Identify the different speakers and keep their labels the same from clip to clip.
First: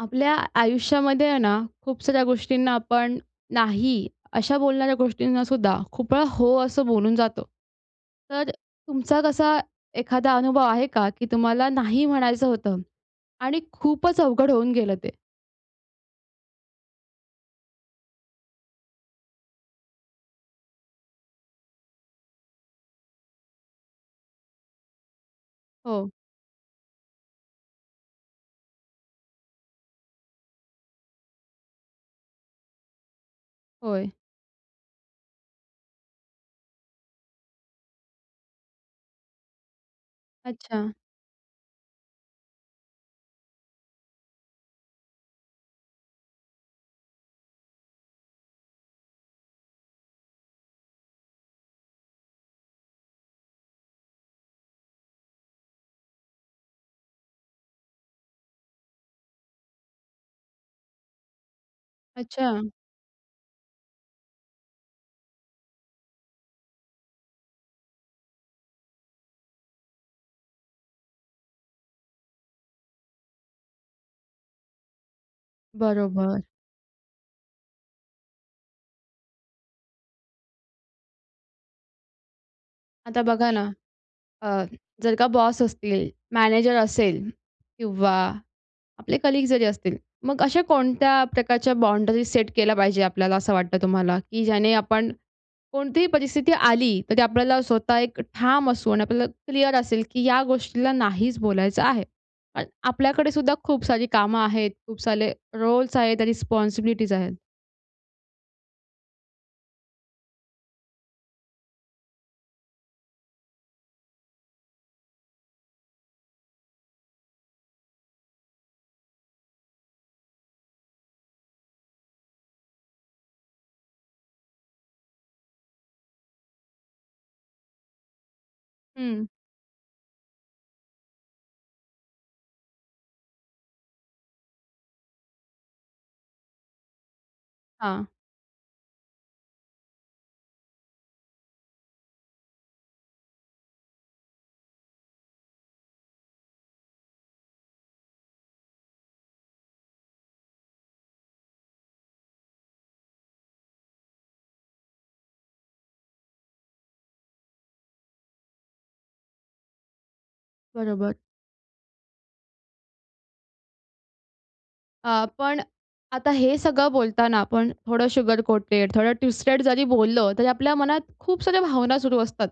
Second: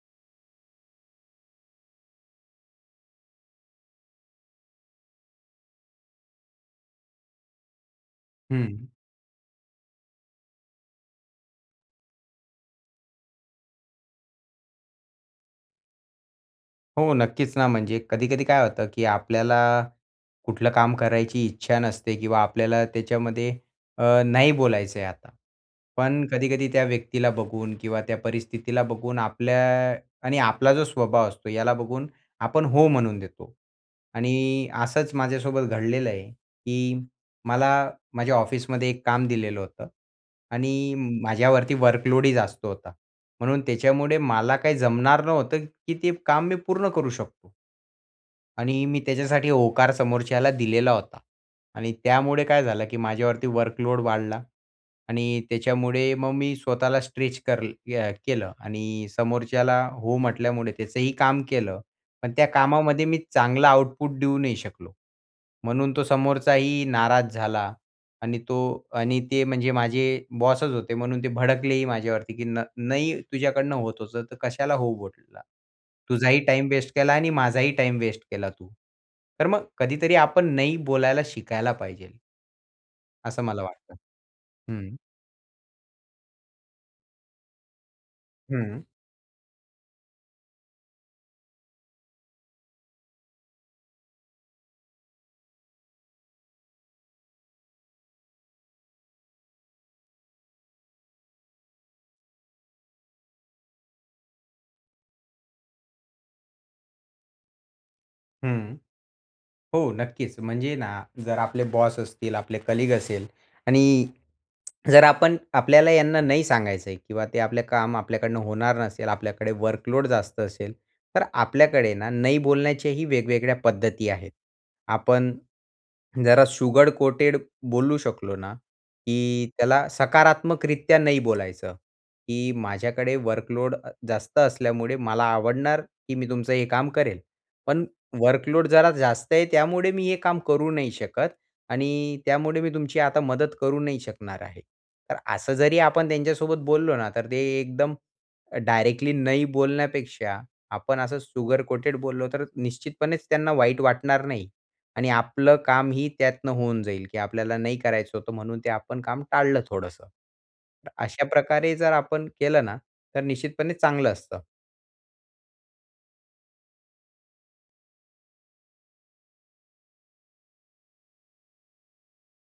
Speaker 1: आपल्या आयुष्यामध्ये आहे ना, खूप साऱ्या गोष्टींना आपण नाही अशा बोलणाऱ्या गोष्टींना सुद्धा खूपवेळा हो असं बोलून जातो. तर
Speaker 2: हं.
Speaker 1: तुमचा कसा एखादा अनुभव आहे का? की तुम्हाला नाही म्हणायचं होतं आणि खूपच अवघड होऊन गेलं ते?
Speaker 2: हो, नक्कीच ना, म्हणजे कधी-कधी काय होतं, की आपल्याला कुठलं काम करायची इच्छा नसते किंवा आपल्याला त्याच्यामध्ये अ, नाही बोलायचंय आता.
Speaker 1: हो.
Speaker 2: पण कधी-कधी त्या व्यक्तीला बघून किंवा त्या परिस्थितीला बघून आपल्या आणि आपला जो स्वभाव असतो याला बघून आपण हो म्हणून देतो
Speaker 1: होय.
Speaker 2: आणि असंच माझ्यासोबत घडलेलंय, की मला माझ्या ऑफिसमध्ये एक काम दिलेलं होतं
Speaker 1: अच्छा.
Speaker 2: आणि माझ्यावरती वर्कलोडही जास्त होता, म्हणून त्याच्यामुळे मला काही जमणार नव्हतं की ते काम मी पूर्ण करू शकतो आणि मी त्याच्यासाठी होकार समोरच्याला दिलेला होता आणि त्यामुळे काय झालं, की माझ्यावरती वर्कलोड वाढला आणि त्याच्यामुळे मग मी स्वतःला स्ट्रेच कर अ, केलं आणि समोरच्याला हो म्हटल्यामुळे त्याचंही काम केलं. पण त्या
Speaker 1: अच्छा.
Speaker 2: कामामध्ये मी चांगला आउटपुट देऊ नाही शकलो, म्हणून तो समोरचाही नाराज झाला आणि तो आणि ते म्हणजे माझे बॉसच होते, म्हणून ते भडकलेही माझ्यावरती. "की न नाही तुझ्याकडनं होत होतं, तर कशाला हो बोला? तुझाही
Speaker 1: बरोबर.
Speaker 2: टाईम वेस्ट केला आणि माझाही टाईम वेस्ट केला तू." तर मग कधीतरी आपण नाही बोलायला शिकायला पाहिजे.
Speaker 1: आता
Speaker 2: असं
Speaker 1: बघा
Speaker 2: मला
Speaker 1: ना,
Speaker 2: वाटतं
Speaker 1: अ,
Speaker 2: हं.
Speaker 1: जर का बॉस असतील, मॅनेजर असेल किंवा
Speaker 2: हं.
Speaker 1: आपले कलीग जरी असतील मग अशा कोणत्या प्रकारच्या बाउंडरी सेट केल्या पाहिजे आपल्याला असं वाटतं तुम्हाला? की ज्याने आपण कोणतीही परिस्थिती आली तर ती आपल्याला स्वतः एक ठाम असू आणि आपल्याला क्लिअर असेल, की या गोष्टीला नाहीच बोलायचं आहे अन् आपल्याकडे सुद्धा खूप सारी कामं आहेत, खूप सारे रोल्स आहेत रिस्पॉन्सिबिलिटीज आहेत.
Speaker 2: हं, हो, नक्कीच म्हणजे ना, जर आपले बॉस असतील आपले कलीग असेल आणि जर आपण आपल्याला यांना नाही सांगायचंय किंवा ते आपलं काम आपल्याकडनं होणार नसेल आपल्याकडे वर्कलोड जास्त असेल. तर आपल्याकडे ना, नाही बोलण्याच्याही वेगवेगळ्या पद्धती आहेत. आपण जरा शुगर कोटेड बोलू शकलो ना,
Speaker 1: हं.
Speaker 2: की त्याला सकारात्मकरित्या नाही बोलायचं, की माझ्याकडे वर्कलोड अ, जास्त असल्यामुळे मला आवडणार, की मी तुमचं हे काम करेल. पण
Speaker 1: हां.
Speaker 2: वर्कलोड जरा जास्त आहे त्यामुळे मी हे काम करू नाही शकत आणि त्यामुळे मी तुमची आता मदत करू नाही शकणार आहे. तर असं जरी आपण त्यांच्यासोबत बोललो ना तर ते एकदम डायरेक्टली नाही बोलण्यापेक्षा, आपण असं शुगर कोटेड बोललो तर निश्चितपणेच त्यांना वाईट वाटणार नाही आणि आपलं काम ही त्यातनं होऊन जाईल, की आपल्याला नाही करायचं होतं म्हणून ते आपण काम टाळलं थोडंसं. तर
Speaker 1: बरोबर.
Speaker 2: अशा प्रकारे जर आपण केलं ना तर निश्चितपणे चांगलं असतं.
Speaker 1: हां, पण आता हे सगळं बोलताना आपण थोडं शुगर कोटेड थोडं ट्विस्टेड जरी बोललं तरी आपल्या मनात खूप साऱ्या भावना सुरू असतात.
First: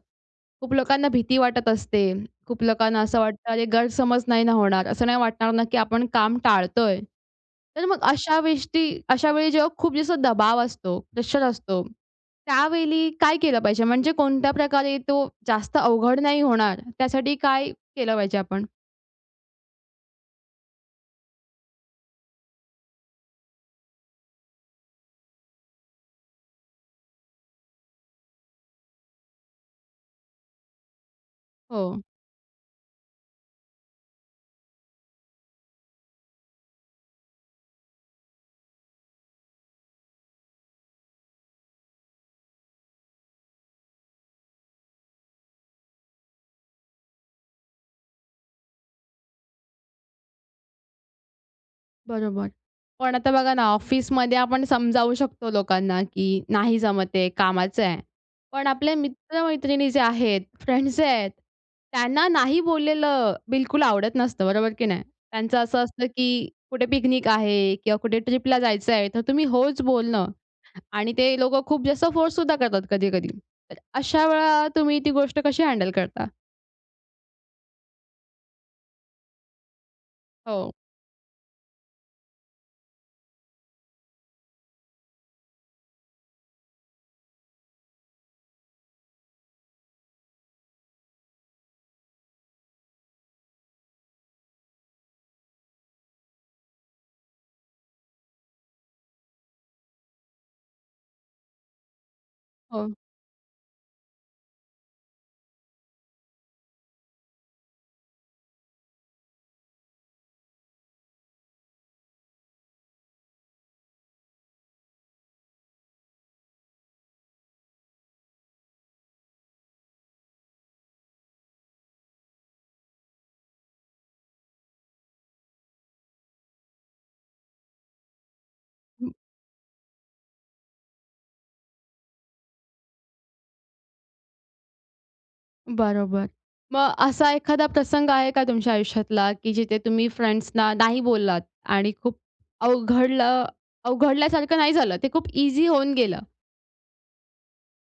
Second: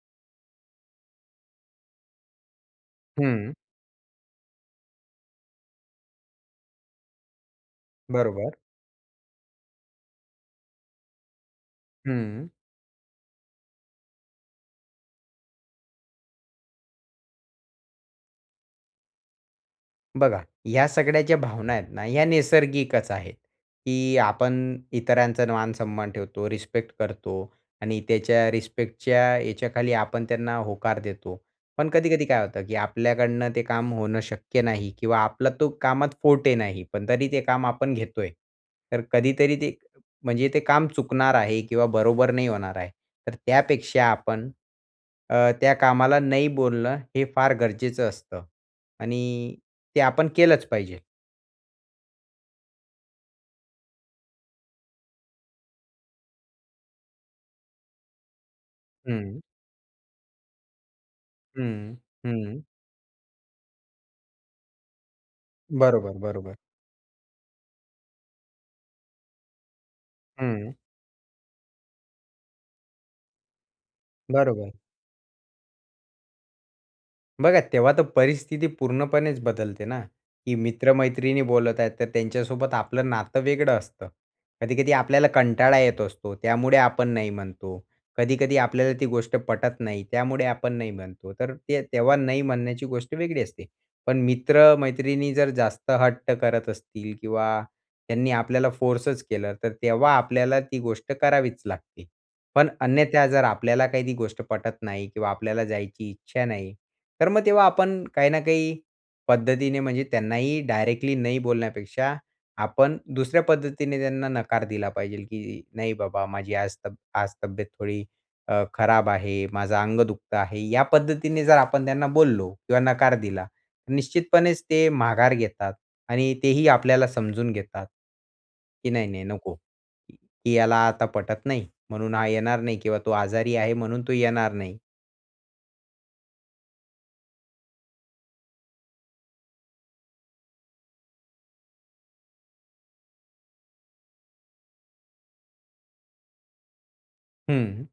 Speaker 1: खूप लोकांना भीती वाटत असते. खूप लोकांना असं वाटतं,
Speaker 2: हं.
Speaker 1: अरे गैरसमज नाही ना होणार? असं नाही वाटणार ना, की आपण काम टाळतोय? तर मग अशा
Speaker 2: बरोबर.
Speaker 1: वेस्टी अशा वेळी जेव्हा खूप जसं दबाव असतो, प्रेशर असतो,
Speaker 2: हं.
Speaker 1: त्यावेळी काय केलं पाहिजे? म्हणजे कोणत्या प्रकारे तो जास्त अवघड नाही होणार, त्यासाठी काय केलं पाहिजे आपण?
Speaker 2: बघा, ह्या सगळ्या ज्या भावना आहेत ना, या नैसर्गिकचं आहेत, की आपण इतरांचा मान-सन्मान ठेवतो, रिस्पेक्ट करतो आणि त्याच्या रिस्पेक्टच्या याच्याखाली आपण त्यांना होकार देतो. पण
Speaker 1: हो.
Speaker 2: कधी-कधी काय होतं? की आपल्याकडनं ते काम होणं शक्य नाही किंवा आपला तो कामात फॉर्टे नाही पण तरी ते काम आपण घेतोय. तर कधीतरी ते, म्हणजे ते काम चुकणार आहे किंवा बरोबर नाही होणार आहे. तर त्यापेक्षा आपण, अ, त्या कामाला नाही बोलणं हे फार गरजेचं असतं आणि ते आपण केलंच पाहिजे.
Speaker 1: बरोबर. पण आता बघा ना, ऑफिसमध्ये आपण समजावू शकतो लोकांना, की नाही जमत आहे, कामाचं आहे. पण आपल्या
Speaker 2: हं.
Speaker 1: मित्र-मैत्रिणी जे आहेत, फ्रेंड्स जे आहेत
Speaker 2: हं,
Speaker 1: त्यांना नाही
Speaker 2: हं.
Speaker 1: बोललेलं बिलकुल आवडत नसतं. बरोबर की नाही? त्यांचं असं असतं
Speaker 2: बरोबर,
Speaker 1: की
Speaker 2: बरोबर.
Speaker 1: कुठे पिकनिक आहे किंवा कुठे ट्रिपला जायचं आहे, तर तुम्ही होचं बोलणं
Speaker 2: हं.
Speaker 1: आणि ते लोकं खूप जास्त फोर्स सुद्धा करतात कधी-कधी. तर अशा वेळा
Speaker 2: बरोबर.
Speaker 1: तुम्ही ती गोष्ट कशी हँडल करता?
Speaker 2: बघा तेव्हा तर परिस्थिती पूर्णपणेच बदलते ना, की
Speaker 1: हो.
Speaker 2: मित्र-मैत्रिणी बोलत आहेत तर त्यांच्यासोबत आपलं नातं वेगळं असतं. कधी-कधी आपल्याला कंटाळा येत असतो. त्यामुळे आपण नाही म्हणतो. कधी-कधी आपल्याला ती गोष्ट पटत नाही त्यामुळे आपण नाही म्हणतो. तर ते तेव्हा नाही म्हणण्याची गोष्ट वेगळी असते. पण मित्र-मैत्रिणी जर जास्त हट्ट करत असतील किंवा त्यांनी आपल्याला फोर्सच केला तर तेव्हा आपल्याला ती गोष्ट करावीच लागते. पण
Speaker 1: हो.
Speaker 2: अन्यथा जर आपल्याला काही ती गोष्ट पटत नाही किंवा आपल्याला जायची इच्छा नाही. तर मग तेव्हा आपण काही ना काही पद्धतीने म्हणजे त्यांनाही डायरेक्टली नाही बोलण्यापेक्षा आपण दुसऱ्या पद्धतीने त्यांना नकार दिला पाहिजेल की "नाही बाबा माझी आज तब्य आज तब्येत थोडी अ, खराब आहे. माझं अंग दुखतं आहे." या पद्धतीने जर आपण त्यांना बोललो किंवा नकार दिला तर निश्चितपणेच ते माघार घेतात. आणि तेही आपल्याला समजून घेतात. की नाही-नाही नको. की "ह्याला आता पटत नाही म्हणून हा येणार नाही किंवा तो आजारी आहे म्हणून तो येणार नाही."
Speaker 1: बरोबर. मग अ, असा एखादा प्रसंग आहे का तुमच्या आयुष्यातला की जिथे तुम्ही फ्रेंड्स ना नाही बोललात आणि खूप अवघडलं अवघडल्यासारखं नाही झालं. ते खूप ईझी होऊन गेलं?
Speaker 2: हं.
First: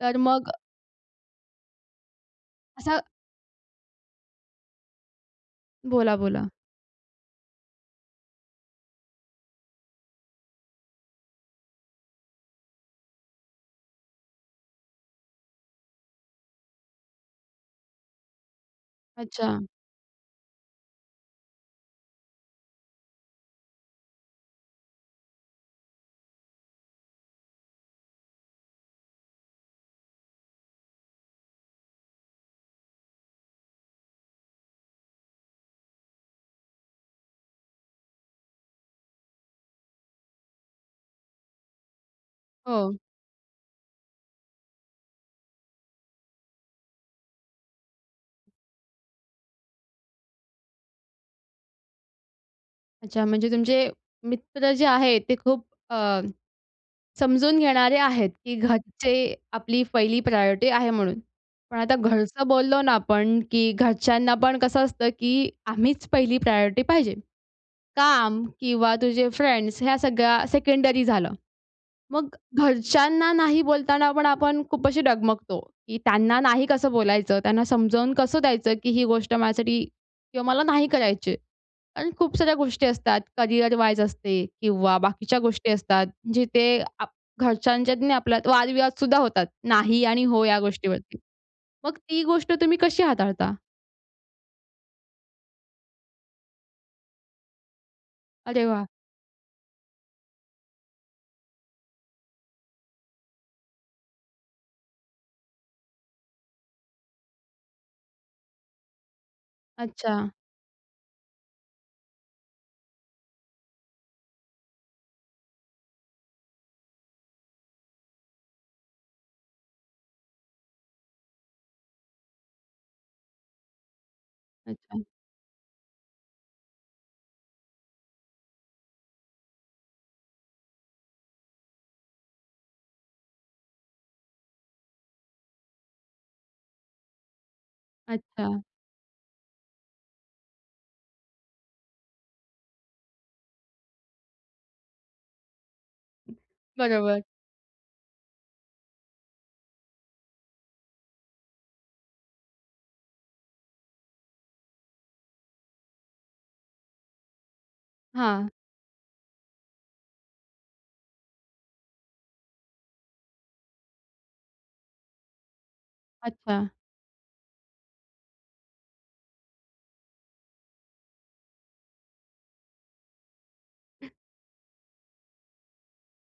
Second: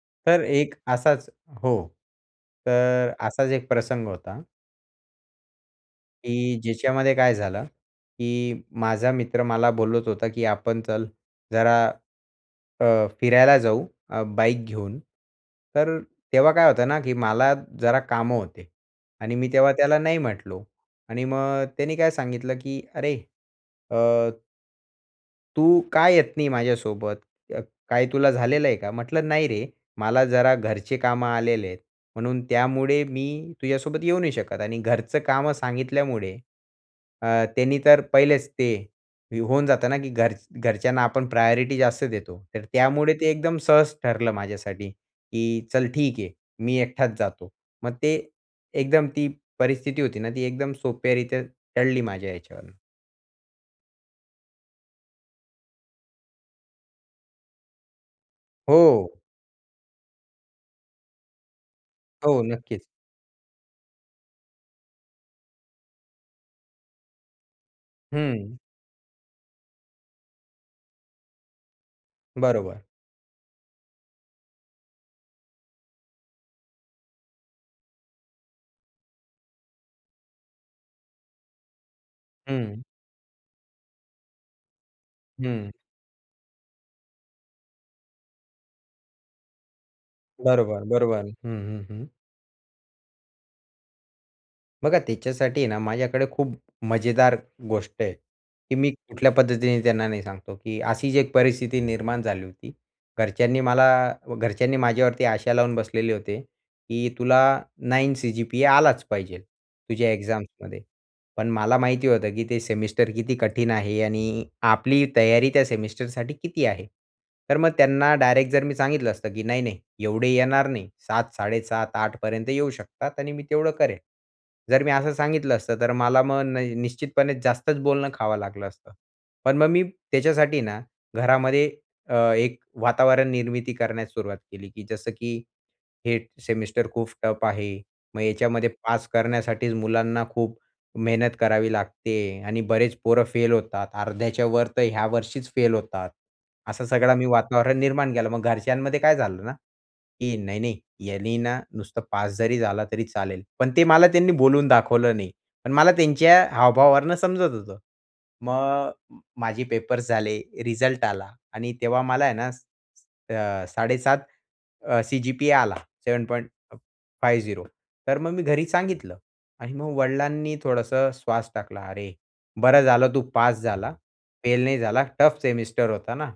Speaker 1: तर
Speaker 2: तर
Speaker 1: मग.
Speaker 2: एक असाच हो,
Speaker 1: असं
Speaker 2: तर असाच एक प्रसंग होता.
Speaker 1: बोला, बोला.
Speaker 2: की ज्याच्यामध्ये काय झालं, की माझा मित्र मला बोलत होता, की आपण चल जरा, अ, फिरायला जाऊ, अ, बाईक घेऊन. तर तेव्हा काय होते ना, की मला जरा कामं होते आणि मी
Speaker 1: अच्छा.
Speaker 2: तेव्हा त्याला नाही म्हटलो. आणि मग त्याने काय सांगितलं, की अरे, अ "तू का येत नाही माझ्यासोबत? काय तुला झालेलं आहे का?" म्हंटलं "नाही रे, मला जरा घरचे कामं आलेले आहेत. म्हणून त्यामुळे मी तुझ्यासोबत येऊ नाही शकत." आणि घरचं कामं सांगितल्यामुळे, अ, त्यांनी तर पहिलेच ते होऊन जातं ना, की घर घरच्यांना आपण प्रायोरिटी जास्त देतो. तर
Speaker 1: हो.
Speaker 2: त्यामुळे ते एकदम सहज ठरलं माझ्यासाठी, की चल ठीक आहे मी एकटाच जातो. मग ते एकदम ती परिस्थिती होती ना, ती एकदम सोप्या रित्या टळली माझ्या ह्याच्यावरून.
Speaker 1: अच्छा म्हणजे तुमचे मित्र जे आहे ते खूप अ, समजून घेणारे आहेत, की घरचे
Speaker 2: हो.
Speaker 1: आपली पहिली प्रायोरिटी आहे म्हणून. पण आता
Speaker 2: हो.
Speaker 1: घरचं बोललो
Speaker 2: नक्कीच.
Speaker 1: ना आपण, की घरच्यांना पण कसं असतं, की आम्हीच पहिली प्रायोरिटी पाहिजे. काम
Speaker 2: हं.
Speaker 1: किंवा तुझे फ्रेंड्स ह्या सगळ्या सेकेंडरी झालं, मग
Speaker 2: बरोबर.
Speaker 1: घरच्यांना नाही बोलताना आपण, आपण खूप अशी डगमगतो, की त्यांना नाही कसं बोलायचं, त्यांना समजावून कसं द्यायचं, की ही गोष्ट माझ्यासाठी किंवा मला नाही करायची आहे आणि खूप साऱ्या
Speaker 2: हं.
Speaker 1: गोष्टी असतात. करियर वाईज असते किंवा बाकीच्या
Speaker 2: हं.
Speaker 1: गोष्टी असतात. जिथे आप घरच्यांच्यात आणि आपल्यात वाद-विवाद सुद्धा होतात. नाही आणि हो या
Speaker 2: बरोबर.
Speaker 1: गोष्टीवरती.
Speaker 2: बरोबर. हं, हं.
Speaker 1: मग
Speaker 2: हं.
Speaker 1: ती गोष्ट तुम्ही कशी हाताळता?
Speaker 2: बघा, त्याच्यासाठी ना, माझ्याकडे खूप मजेदार गोष्ट आहे,
Speaker 1: अरे
Speaker 2: की
Speaker 1: वाह!
Speaker 2: मी कुठल्या पद्धतीने त्यांना नाही सांगतो, की अशीचं एक परिस्थिती निर्माण झाली होती. घरच्यांनी मला घरच्यांनी माझ्यावरती आशा लावून बसलेले होते की तुला 9 सीजीपीए आलाचं पाहिजे तुझ्या
Speaker 1: अच्छा.
Speaker 2: एक्झाम्समध्ये. पण मला माहिती होतं की ते सेमिस्टर किती कठीण आहे आणि आपली तयारी त्या सेमिस्टरसाठी किती आहे. तर मग त्यांना डायरेक्ट जर मी सांगितलं असतं की "नाही नाही, एवढे येणार नाही, 7, 7.5, 8 पर्यंत येऊ शकतात आणि मी तेवढं करेन." जर मी
Speaker 1: अच्छा.
Speaker 2: असं सांगितलं असतं. तर मला मग न निश्चितपणे जास्तचं बोलणं खावं लागलं असतं. पण मग मी त्याच्यासाठी ना, घरामध्ये अ, एक वातावरण निर्मिती करण्यास सुरुवात केली की जसं, की हे सेमिस्टर खूप टफ आहे. मग
Speaker 1: अच्छा.
Speaker 2: याच्यामध्ये पास करण्यासाठीचं मुलांना खूप मेहनत करावी लागते आहे आणि बरेचं पोरं फेल होतात. अर्ध्याच्यावर तर ह्या वर्षीचं फेल होतात. असं सगळं
Speaker 1: बरोबर.
Speaker 2: मी वातावरण निर्माण केलं. मग घरच्यांमध्ये काय झालं ना, की "नाही-नाही, यानी ना, नुसता पास जरी झाला तरी चालेल." पण ते मला त्यांनी बोलून दाखवलं नाही. पण मला त्यांच्या हावभावावरनं समजत होतं.
Speaker 1: हां.
Speaker 2: मग अ, माझे पेपर्स झाले, रिझल्ट आला आणि तेव्हा मला आहे ना, अ, स स 7.5 अ, सीजीपीए आला. सेवेन पॉइंट
Speaker 1: अच्छा.
Speaker 2: Five zero. तर मग मी घरी सांगितलं आणि मग वडिलांनी थोडंसं श्वास टाकला, "अरे, बरं झालं तू पास झाला, फेल नाही झाला टफ सेमिस्टर होता ना,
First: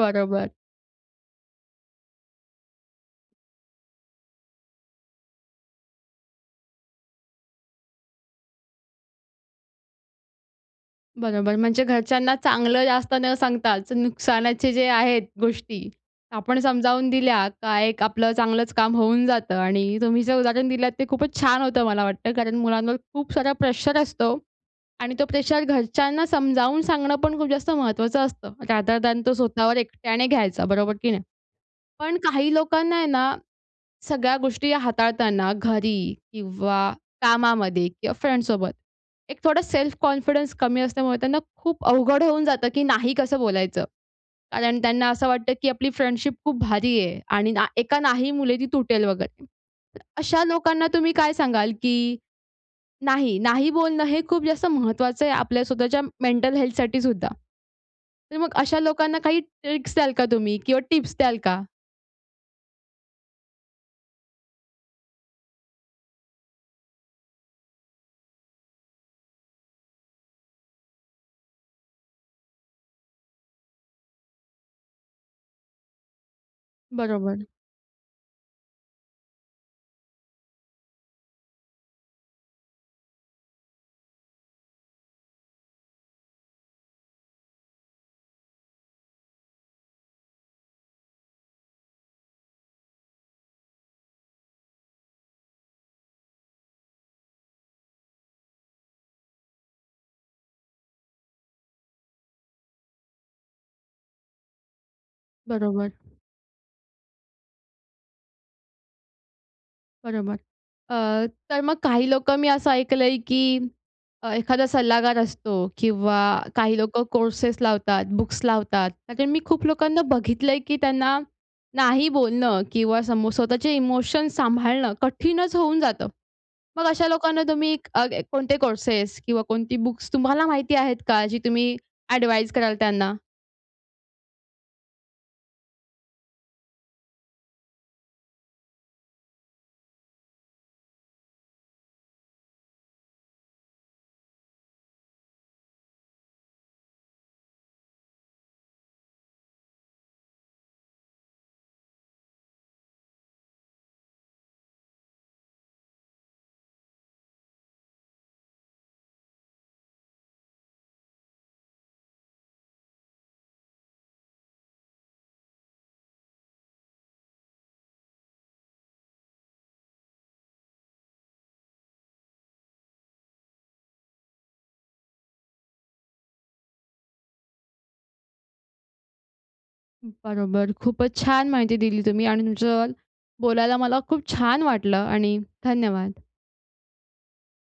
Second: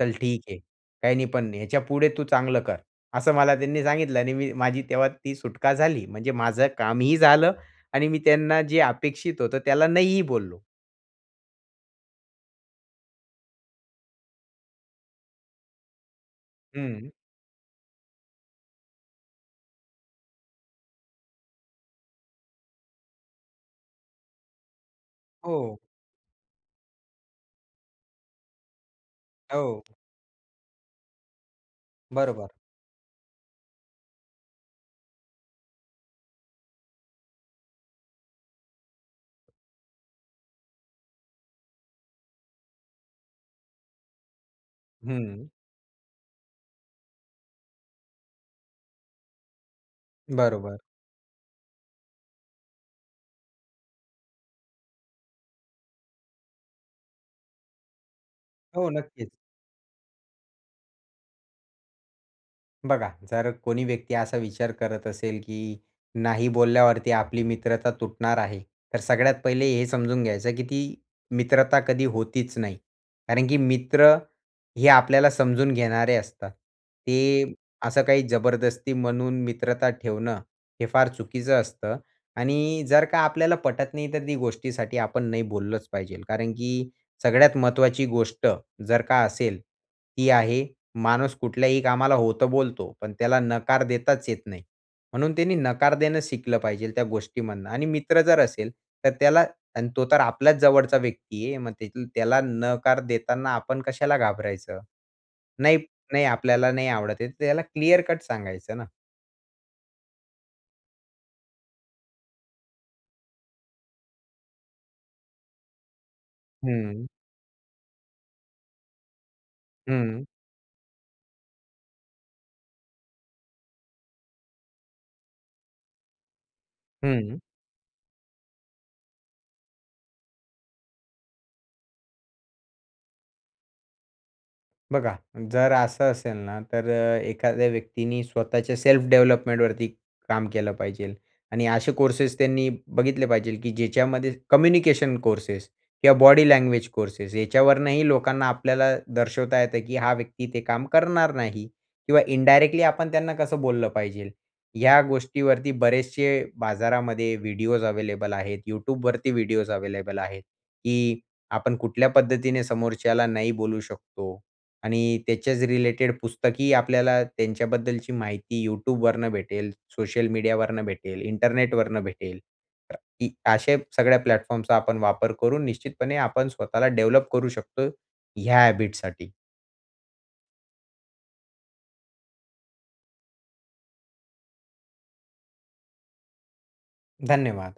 Speaker 2: चल ठीक आहे, काही नाही, पण नाही ह्याच्यापुढे तू चांगलं कर." असं मला त्यांनी सांगितलं आणि मी माझी तेव्हा ती सुटका झाली. म्हणजे माझं कामही झालं आणि मी त्यांना जे अपेक्षित होतं त्याला नाहीही बोललो.
Speaker 1: बरोबर. म्हणजे घरच्यांना चांगलं जास्त न सांगताच नुकसानाचे जे आहेत गोष्टी आपण समजावून
Speaker 2: हं.
Speaker 1: दिल्या का एक आपलं चांगलंच काम होऊन जातं आणि तुम्ही जे उदाहरण दिलतं ते खूपच छान होतं मला वाटतं. कारण मुलांवर खूप सारा प्रेशर असतो आणि तो प्रेशर
Speaker 2: हो.
Speaker 1: घरच्यांना समजावून सांगणं पण खूप जास्त महत्त्वाचं असतं रादर दयान तो स्वताःवर
Speaker 2: हो.
Speaker 1: एकट्याने घ्यायचा बरोबर की नाही. पण काही
Speaker 2: बरोबर.
Speaker 1: लोकांना आहे ना, सगळ्या गोष्टी हाताळताना घरी किंवा कामामध्ये किंवा फ्रेंन्डसोबत एक थोडा सेल्फ कॉन्फिडन्स कमी असल्यामुळे त्यांना खूप अवघड होऊन जातं, की नाही कसं बोलायचं? कारण त्यांना असं
Speaker 2: हं.
Speaker 1: वाटतं, की आपली फ्रेंन्डशिप खूप भारीये आणि ना एका नाही मुळे ती तुटेल वगैरे. अशा
Speaker 2: बरोबर.
Speaker 1: लोकांना तुम्ही काय सांगाल? की नाही, नाही बोलणं हे खूप जास्त महत्वाचंय आपल्या स्वताःच्या मेंटल हेल्थसाठी सुद्धा. तर मग अशा
Speaker 2: हो.
Speaker 1: लोकांना
Speaker 2: नक्कीच.
Speaker 1: काही ट्रिक्स द्याल का तुम्ही? किंवा टिप्स द्याल का?
Speaker 2: बघा. जर कोणी व्यक्ती असा विचार करत असेल, की नाही बोलल्यावरती आपली मित्रता तुटणार आहे. तर सगळ्यात पहिले हे समजून घ्यायचं, की ती मित्रता कधी होतीच नाही. कारण की मित्र हे आपल्याला समजून घेणारे असतात.
Speaker 1: बरोबर.
Speaker 2: ते असं काही जबरदस्ती म्हणून मित्रता ठेवणं हे फार चुकीचं असतं आणि जर का आपल्याला पटत नाही तर ती गोष्टीसाठी आपण नाही बोललंच पाहिजे. कारण की सगळ्यात महत्वाची गोष्ट जर का असेल, ही आहे माणूस कुठल्याही कामाला हो तर बोलतो पण त्याला नकार देताच येत नाही. म्हणून त्याने नकार देणं शिकलं पाहिजे त्या गोष्टीमधनं आणि मित्र जर असेल तर त्याला अन् तो तर आपल्याच जवळचा व्यक्तीये. मग त्याला नकार देताना आपण कशाला घाबरायचं? नाही
Speaker 1: बरोबर.
Speaker 2: नाही आपल्याला नाही आवडतेय तर त्याला क्लिअर कट सांगायचं ना.
Speaker 1: बरोबर. अ, तर मग काही लोकं मी असं ऐकलंय की अ, एखादा सल्लागार असतो किंवा काही लोकं
Speaker 2: हं.
Speaker 1: कोर्सेस लावतात, बुक्स लावतात, त्या मी खूप लोकांना
Speaker 2: हं.
Speaker 1: बघितलंय की त्यांना नाही बोलणं किंवा समोर स्वतःचे इमोशन्स सांभाळणं कठीणच होऊन जातं. मग अशा
Speaker 2: हं.
Speaker 1: लोकांना तुम्ही अ, कोणते कोर्सेस किंवा कोणती बुक्स तुम्हाला माहिती आहेत का जी तुम्ही ॲडवाइज कराल त्यांना?
Speaker 2: बघा, जर असं असेल ना, तर एखाद्या व्यक्तीने स्वतःच्या सेल्फ डेव्हलपमेंटवरती काम केलं पाहिजे. आणि असे कोर्सेस त्यांनी बघितले पाहिजे, की ज्याच्यामध्ये कम्युनिकेशन कोर्सेस किंवा बॉडी लँग्वेज कोर्सेस, याच्यावरनंही लोकांना आपल्याला दर्शवता येतं, की हा व्यक्ती ते काम करणार नाही किंवा इनडायरेक्टली आपण त्यांना कसं बोललं पाहिजे. या गोष्टीवरती बरेचसे बाजारामध्ये व्हिडिओज अवेलेबल आहेत. Youtubeवरती व्हिडिओस अवेलेबल आहेत. की आपण कुठल्या पद्धतीने समोरच्याला नाही बोलू शकतो आणि त्याच्याच रिलेटेड पुस्तकी आपल्याला त्यांच्याबद्दलची माहिती Youtubeवरनं भेटेल, सोशल मीडियावरून भेटेल, इंटरनेटवरनं भेटेल. की अ अशा सगळ्या प्लॅटफॉर्मचा आपण वापर करून निश्चितपणे आपण स्वतःला डेव्हलप करू शकतो ह्या हॅबिटसाठी.
Speaker 1: बरोबर. खूपच छान माहिती दिली तुम्ही आणि तुमच्या सोबत बोलायला मला खूप छान वाटलं आणि धन्यवाद.
Speaker 2: धन्यवाद.